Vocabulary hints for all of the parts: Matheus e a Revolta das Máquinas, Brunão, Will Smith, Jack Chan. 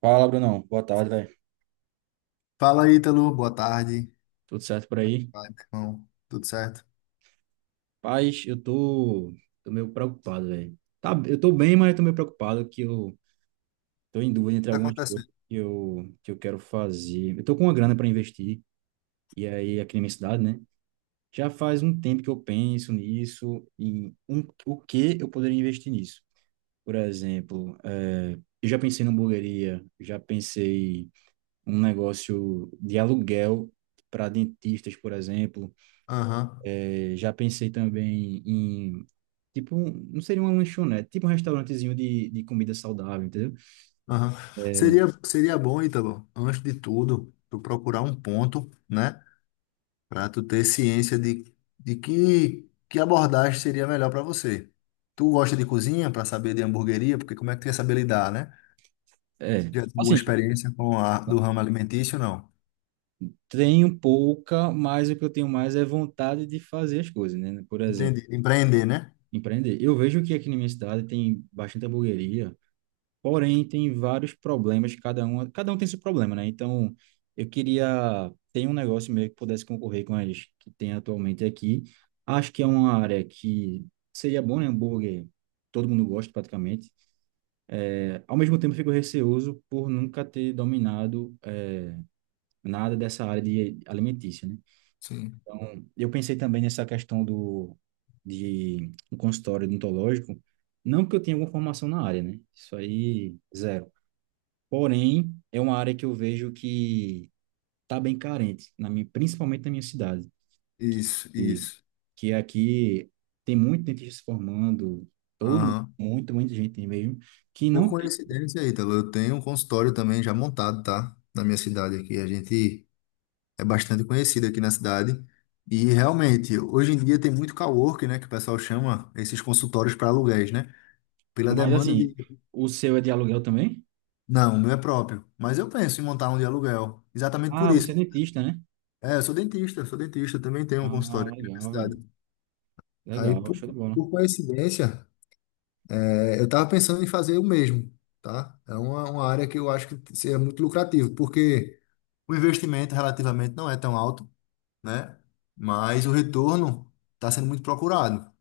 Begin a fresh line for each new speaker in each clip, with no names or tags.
Fala, Brunão. Boa tarde, velho.
Fala, Ítalo. Boa tarde.
Tudo certo por aí?
Vai, meu irmão. Tudo certo?
Paz, eu tô meio preocupado, velho. Tá, eu tô bem, mas eu tô meio preocupado que eu tô em dúvida entre
Tá
algumas coisas
acontecendo.
que eu quero fazer. Eu tô com uma grana para investir, e aí aqui na minha cidade, né? Já faz um tempo que eu penso nisso e o que eu poderia investir nisso. Por exemplo, eu já pensei numa hamburgueria, já pensei em um negócio de aluguel para dentistas, por exemplo.
Aham,
É, já pensei também em, tipo, não seria uma lanchonete, tipo um restaurantezinho de comida saudável, entendeu?
aham.
É,
Seria bom, Ítalo, antes de tudo, tu procurar um ponto, né? Pra tu ter ciência de que abordagem seria melhor pra você. Tu gosta de cozinha pra saber de hamburgueria? Porque como é que tu ia saber lidar, né?
é,
Já tem alguma
assim,
experiência com a do ramo alimentício, não?
tenho pouca, mas o que eu tenho mais é vontade de fazer as coisas, né? Por exemplo,
Entendi. Empreender, né?
empreender. Eu vejo que aqui na minha cidade tem bastante hamburgueria, porém, tem vários problemas, cada um tem seu problema, né? Então, eu queria ter um negócio meio que pudesse concorrer com as que tem atualmente aqui. Acho que é uma área que seria bom, né? Hambúrguer, todo mundo gosta praticamente. É, ao mesmo tempo, eu fico receoso por nunca ter dominado nada dessa área de alimentícia, né?
Sim.
Então, eu pensei também nessa questão do de um consultório odontológico, não que eu tenha alguma formação na área, né? Isso aí, zero. Porém, é uma área que eu vejo que está bem carente, principalmente na minha cidade,
Isso,
e
isso.
que é aqui tem muito dentista se formando,
Aham.
muita gente tem mesmo, que
Por
não tem.
coincidência, Ítalo, eu tenho um consultório também já montado, tá? Na minha cidade aqui. A gente é bastante conhecido aqui na cidade. E realmente, hoje em dia tem muito coworking, né? Que o pessoal chama esses consultórios para aluguéis, né? Pela
Mas
demanda
assim,
de.
o seu é de aluguel também?
Não, o meu é próprio. Mas eu penso em montar um de aluguel. Exatamente por
Ah, você é
isso.
dentista, né?
É, eu sou dentista, também tenho um consultório
Ah,
aqui na
legal,
minha
velho.
cidade. Aí,
Legal,
por,
show de bola.
por coincidência, é, eu tava pensando em fazer o mesmo, tá? É uma área que eu acho que seria muito lucrativo, porque. O investimento relativamente não é tão alto, né? Mas o retorno está sendo muito procurado.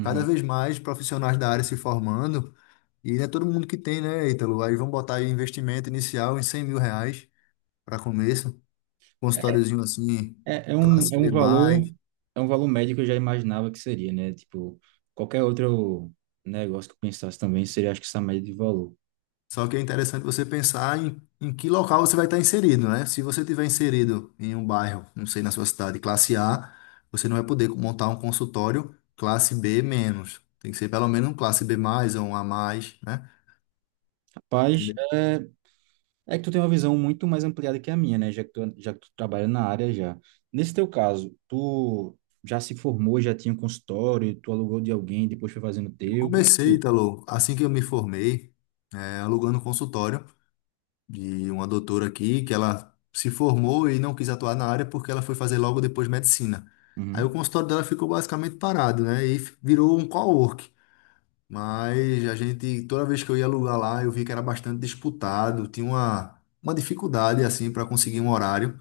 Cada vez mais profissionais da área se formando, e não é todo mundo que tem, né, Ítalo? Aí vão botar aí investimento inicial em R$ 100.000 para começo, consultóriozinho assim,
É, é um, é
classe
um
B+.
valor, é um valor médio que eu já imaginava que seria, né? Tipo, qualquer outro negócio que eu pensasse também seria, acho que essa média de valor.
Só que é interessante você pensar em que local você vai estar inserido, né? Se você tiver inserido em um bairro, não sei, na sua cidade, classe A, você não vai poder montar um consultório classe B menos. Tem que ser pelo menos um classe B mais ou um A mais, né?
Rapaz,
Entendeu?
é que tu tem uma visão muito mais ampliada que a minha, né? Já que tu trabalha na área já. Nesse teu caso, tu já se formou, já tinha um consultório, tu alugou de alguém, depois foi fazendo o
Eu
teu. Como é que
comecei,
tu?
Italo, assim que eu me formei, é, alugando um consultório de uma doutora aqui, que ela se formou e não quis atuar na área porque ela foi fazer logo depois medicina. Aí o
Uhum,
consultório dela ficou basicamente parado, né? E f- virou um co Mas a gente, toda vez que eu ia alugar lá, eu vi que era bastante disputado, tinha uma dificuldade assim para conseguir um horário.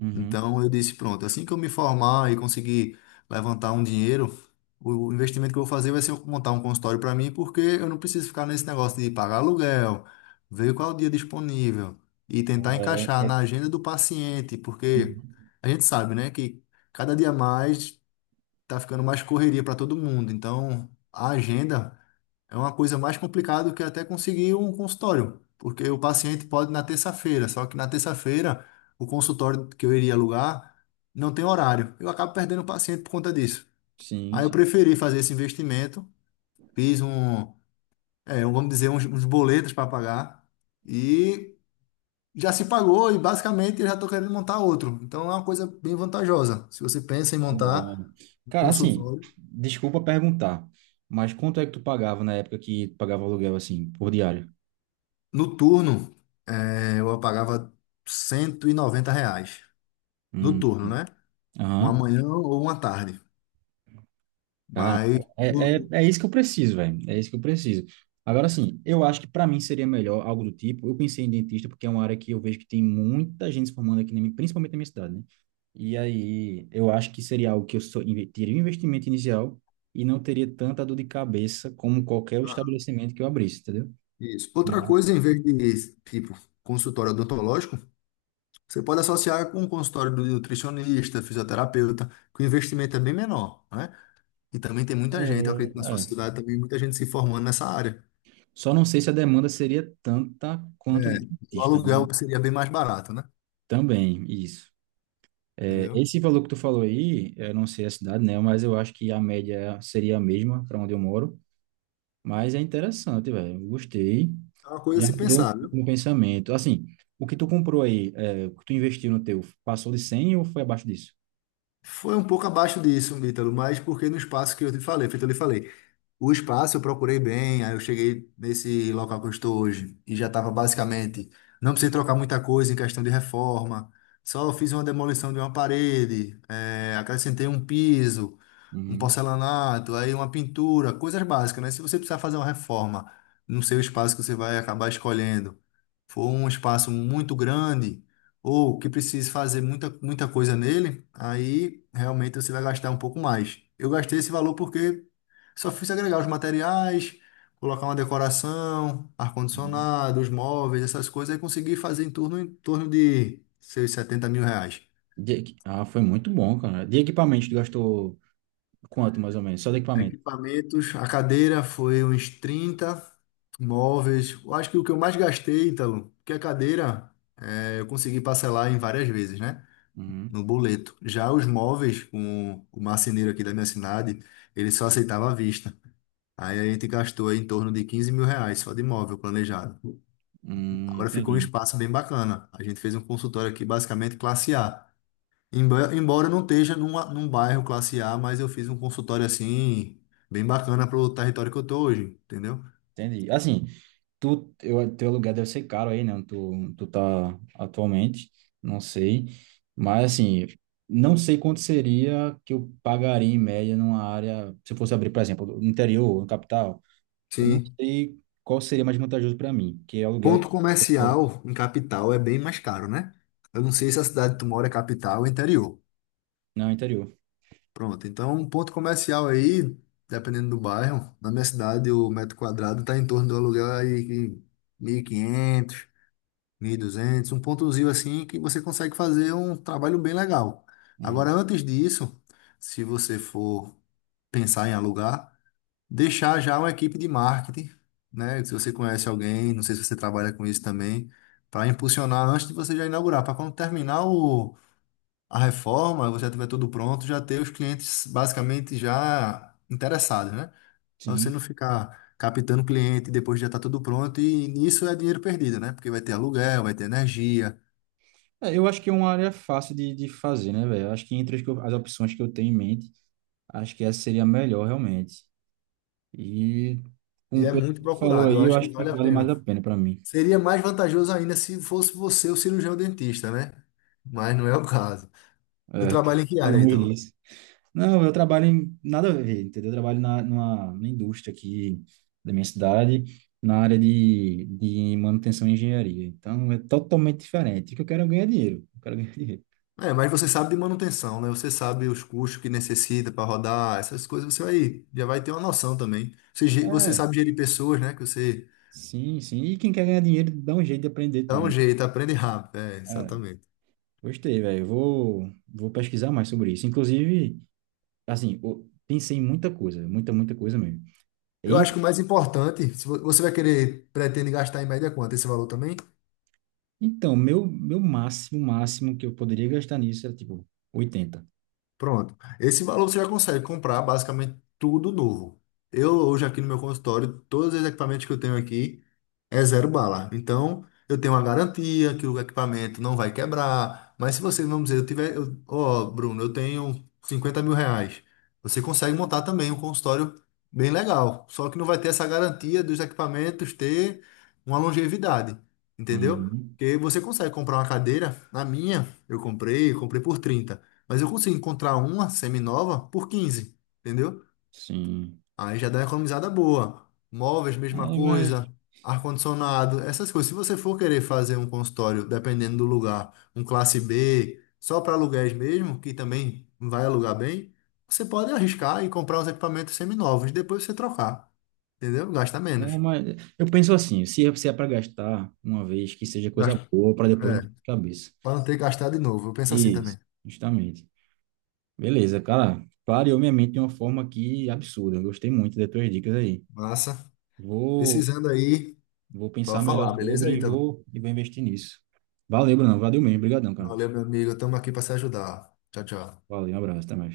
uhum.
Então eu disse, pronto, assim que eu me formar e conseguir levantar um dinheiro, o investimento que eu vou fazer vai ser eu montar um consultório para mim, porque eu não preciso ficar nesse negócio de pagar aluguel, ver qual é o dia disponível e tentar
É,
encaixar na agenda do paciente, porque
uhum.
a gente sabe, né, que cada dia mais tá ficando mais correria para todo mundo. Então, a agenda é uma coisa mais complicada do que até conseguir um consultório, porque o paciente pode ir na terça-feira, só que na terça-feira o consultório que eu iria alugar não tem horário. Eu acabo perdendo o paciente por conta disso.
Sim,
Aí eu
sim.
preferi fazer esse investimento, fiz um, é, vamos dizer, uns boletos para pagar e já se pagou e basicamente eu já estou querendo montar outro. Então é uma coisa bem vantajosa. Se você pensa em
Legal, né?
montar um
Cara, assim,
consultório,
desculpa perguntar, mas quanto é que tu pagava na época que tu pagava aluguel, assim, por diário?
no turno, é, eu pagava R$ 190.
Hum,
Noturno, né? Uma
Aham.
manhã ou uma tarde.
Cara,
Mas. o-
é, é,
o-
é isso que eu preciso, velho. É isso que eu preciso. Agora, assim, eu acho que para mim seria melhor algo do tipo. Eu pensei em dentista porque é uma área que eu vejo que tem muita gente se formando aqui, principalmente na minha cidade, né? E aí, eu acho que seria algo que eu teria um investimento inicial e não teria tanta dor de cabeça como qualquer
ah,
estabelecimento que eu abrisse, entendeu?
Isso.
Mas,
Outra coisa, em vez de, tipo, consultório odontológico, você pode associar com o consultório do nutricionista, fisioterapeuta, que o investimento é bem menor, né? E também tem
é,
muita gente, eu acredito, na sua
é.
cidade também, muita gente se formando nessa área.
Só não sei se a demanda seria tanta quanto de
O
dentista, né?
aluguel seria bem mais barato, né?
Também, isso. É,
Entendeu?
esse valor que tu falou aí, eu não sei a cidade, né? Mas eu acho que a média seria a mesma para onde eu moro. Mas é interessante, velho. Eu gostei.
É uma coisa a
Já
se
mudou
pensar,
o
viu?
meu pensamento. Assim, o que tu comprou aí, o que tu investiu no teu, passou de 100 ou foi abaixo disso?
Foi um pouco abaixo disso, Ítalo, mas porque no espaço que eu te falei, feito eu lhe falei, o espaço eu procurei bem, aí eu cheguei nesse local que eu estou hoje e já estava basicamente, não precisei trocar muita coisa em questão de reforma, só fiz uma demolição de uma parede, acrescentei um piso, um
Uhum.
porcelanato, aí uma pintura, coisas básicas, né? Se você precisar fazer uma reforma no seu espaço que você vai acabar escolhendo, for um espaço muito grande, ou que precise fazer muita, muita coisa nele, aí realmente você vai gastar um pouco mais. Eu gastei esse valor porque só fiz agregar os materiais, colocar uma decoração,
Uhum.
ar-condicionado, os móveis, essas coisas, e consegui fazer em torno de seus R$ 70.000.
Foi muito bom, cara. De equipamento, tu gastou quanto mais ou menos? Só de equipamento?
Equipamentos, a cadeira foi uns 30 móveis. Eu acho que o que eu mais gastei, Ítalo, porque a cadeira eu consegui parcelar em várias vezes, né?
Uhum.
No boleto. Já os móveis, com o marceneiro aqui da minha cidade, ele só aceitava à vista. Aí a gente gastou aí em torno de R$ 15.000 só de móvel planejado. Agora ficou um
Entendi.
espaço bem bacana. A gente fez um consultório aqui basicamente classe A. Embora eu não esteja num bairro classe A, mas eu fiz um consultório assim, bem bacana para o território que eu tô hoje, entendeu?
Entendi. Assim, teu aluguel deve ser caro aí, né? Onde tu tá atualmente, não sei. Mas, assim, não sei quanto seria que eu pagaria em média numa área, se eu fosse abrir, por exemplo, no interior, no capital. Eu não
Sim.
sei qual seria mais vantajoso para mim, que é aluguel
Ponto comercial em capital é bem mais caro, né? Eu não sei se a cidade que tu mora é capital ou interior.
no interior.
Pronto, então um ponto comercial aí, dependendo do bairro, na minha cidade o metro quadrado está em torno do aluguel aí que 1.500, 1.200. Um pontozinho assim que você consegue fazer um trabalho bem legal. Agora,
Uhum.
antes disso, se você for pensar em alugar, deixar já uma equipe de marketing, né? Se você conhece alguém, não sei se você trabalha com isso também, para impulsionar antes de você já inaugurar, para quando terminar o, a reforma, você já tiver tudo pronto, já ter os clientes basicamente já interessados, né? Para você
Sim.
não ficar captando cliente depois já está tudo pronto e isso é dinheiro perdido, né? Porque vai ter aluguel, vai ter energia
É, eu acho que é uma área fácil de fazer, né, velho? Acho que entre as opções que eu tenho em mente, acho que essa seria a melhor, realmente. E, como
e
o
é
Pedro
muito
falou
procurado. Eu
aí, eu
acho que
acho que
vale a
vale mais a
pena.
pena para mim.
Seria mais vantajoso ainda se fosse você o cirurgião dentista, né? Mas não é o caso. Tu
É,
trabalha em que
tá
área aí,
longe
Ítalo?
disso. Não, eu trabalho em nada a ver, entendeu? Eu trabalho numa indústria aqui da minha cidade, na área de manutenção e engenharia. Então, é totalmente diferente. O que eu quero é ganhar dinheiro. Eu quero ganhar dinheiro.
É, mas você sabe de manutenção, né? Você sabe os custos que necessita para rodar, essas coisas, você vai, já vai ter uma noção também. Você, você
É,
sabe gerir pessoas, né? Que você
sim, sim. E quem quer ganhar dinheiro, dá um jeito de aprender
dá
tudo.
um jeito, aprende rápido. É,
É,
exatamente.
gostei, velho. Eu vou pesquisar mais sobre isso. Inclusive, assim, eu pensei em muita coisa, muita, muita coisa mesmo.
Eu
E-
acho que o mais importante, se você vai querer, pretende gastar em média quanto esse valor também?
Então, meu máximo, máximo que eu poderia gastar nisso era, tipo, 80.
Pronto. Esse valor você já consegue comprar basicamente tudo novo. Eu hoje aqui no meu consultório, todos os equipamentos que eu tenho aqui é zero bala. Então, eu tenho uma garantia que o equipamento não vai quebrar. Mas se você, vamos dizer, ó, Bruno, eu tenho R$ 50.000. Você consegue montar também um consultório bem legal. Só que não vai ter essa garantia dos equipamentos ter uma longevidade. Entendeu?
Uhum,
Porque você consegue comprar uma cadeira. Na minha, comprei por trinta, mas eu consigo encontrar uma semi nova por 15, entendeu?
sim.
Aí já dá uma economizada boa. Móveis, mesma
É, mas,
coisa. Ar-condicionado, essas coisas. Se você for querer fazer um consultório, dependendo do lugar, um classe B, só para aluguéis mesmo, que também vai alugar bem, você pode arriscar e comprar uns equipamentos semi novos, depois você trocar, entendeu? Gasta
é,
menos.
mas eu penso assim, se é para gastar uma vez, que seja coisa
Gasta,
boa para depois não ter
é,
cabeça.
para não ter que gastar de novo. Eu penso assim
Isso,
também.
justamente. Beleza, cara. Clareou minha mente de uma forma que absurda. Eu gostei muito das tuas dicas aí.
Massa.
Vou,
Precisando aí,
vou pensar
pode
melhor
falar, beleza
sobre
aí.
e vou investir nisso. Valeu, Bruno. Valeu mesmo. Obrigadão, cara.
Valeu, meu amigo. Estamos aqui para se ajudar. Tchau, tchau.
Valeu, um abraço, até mais.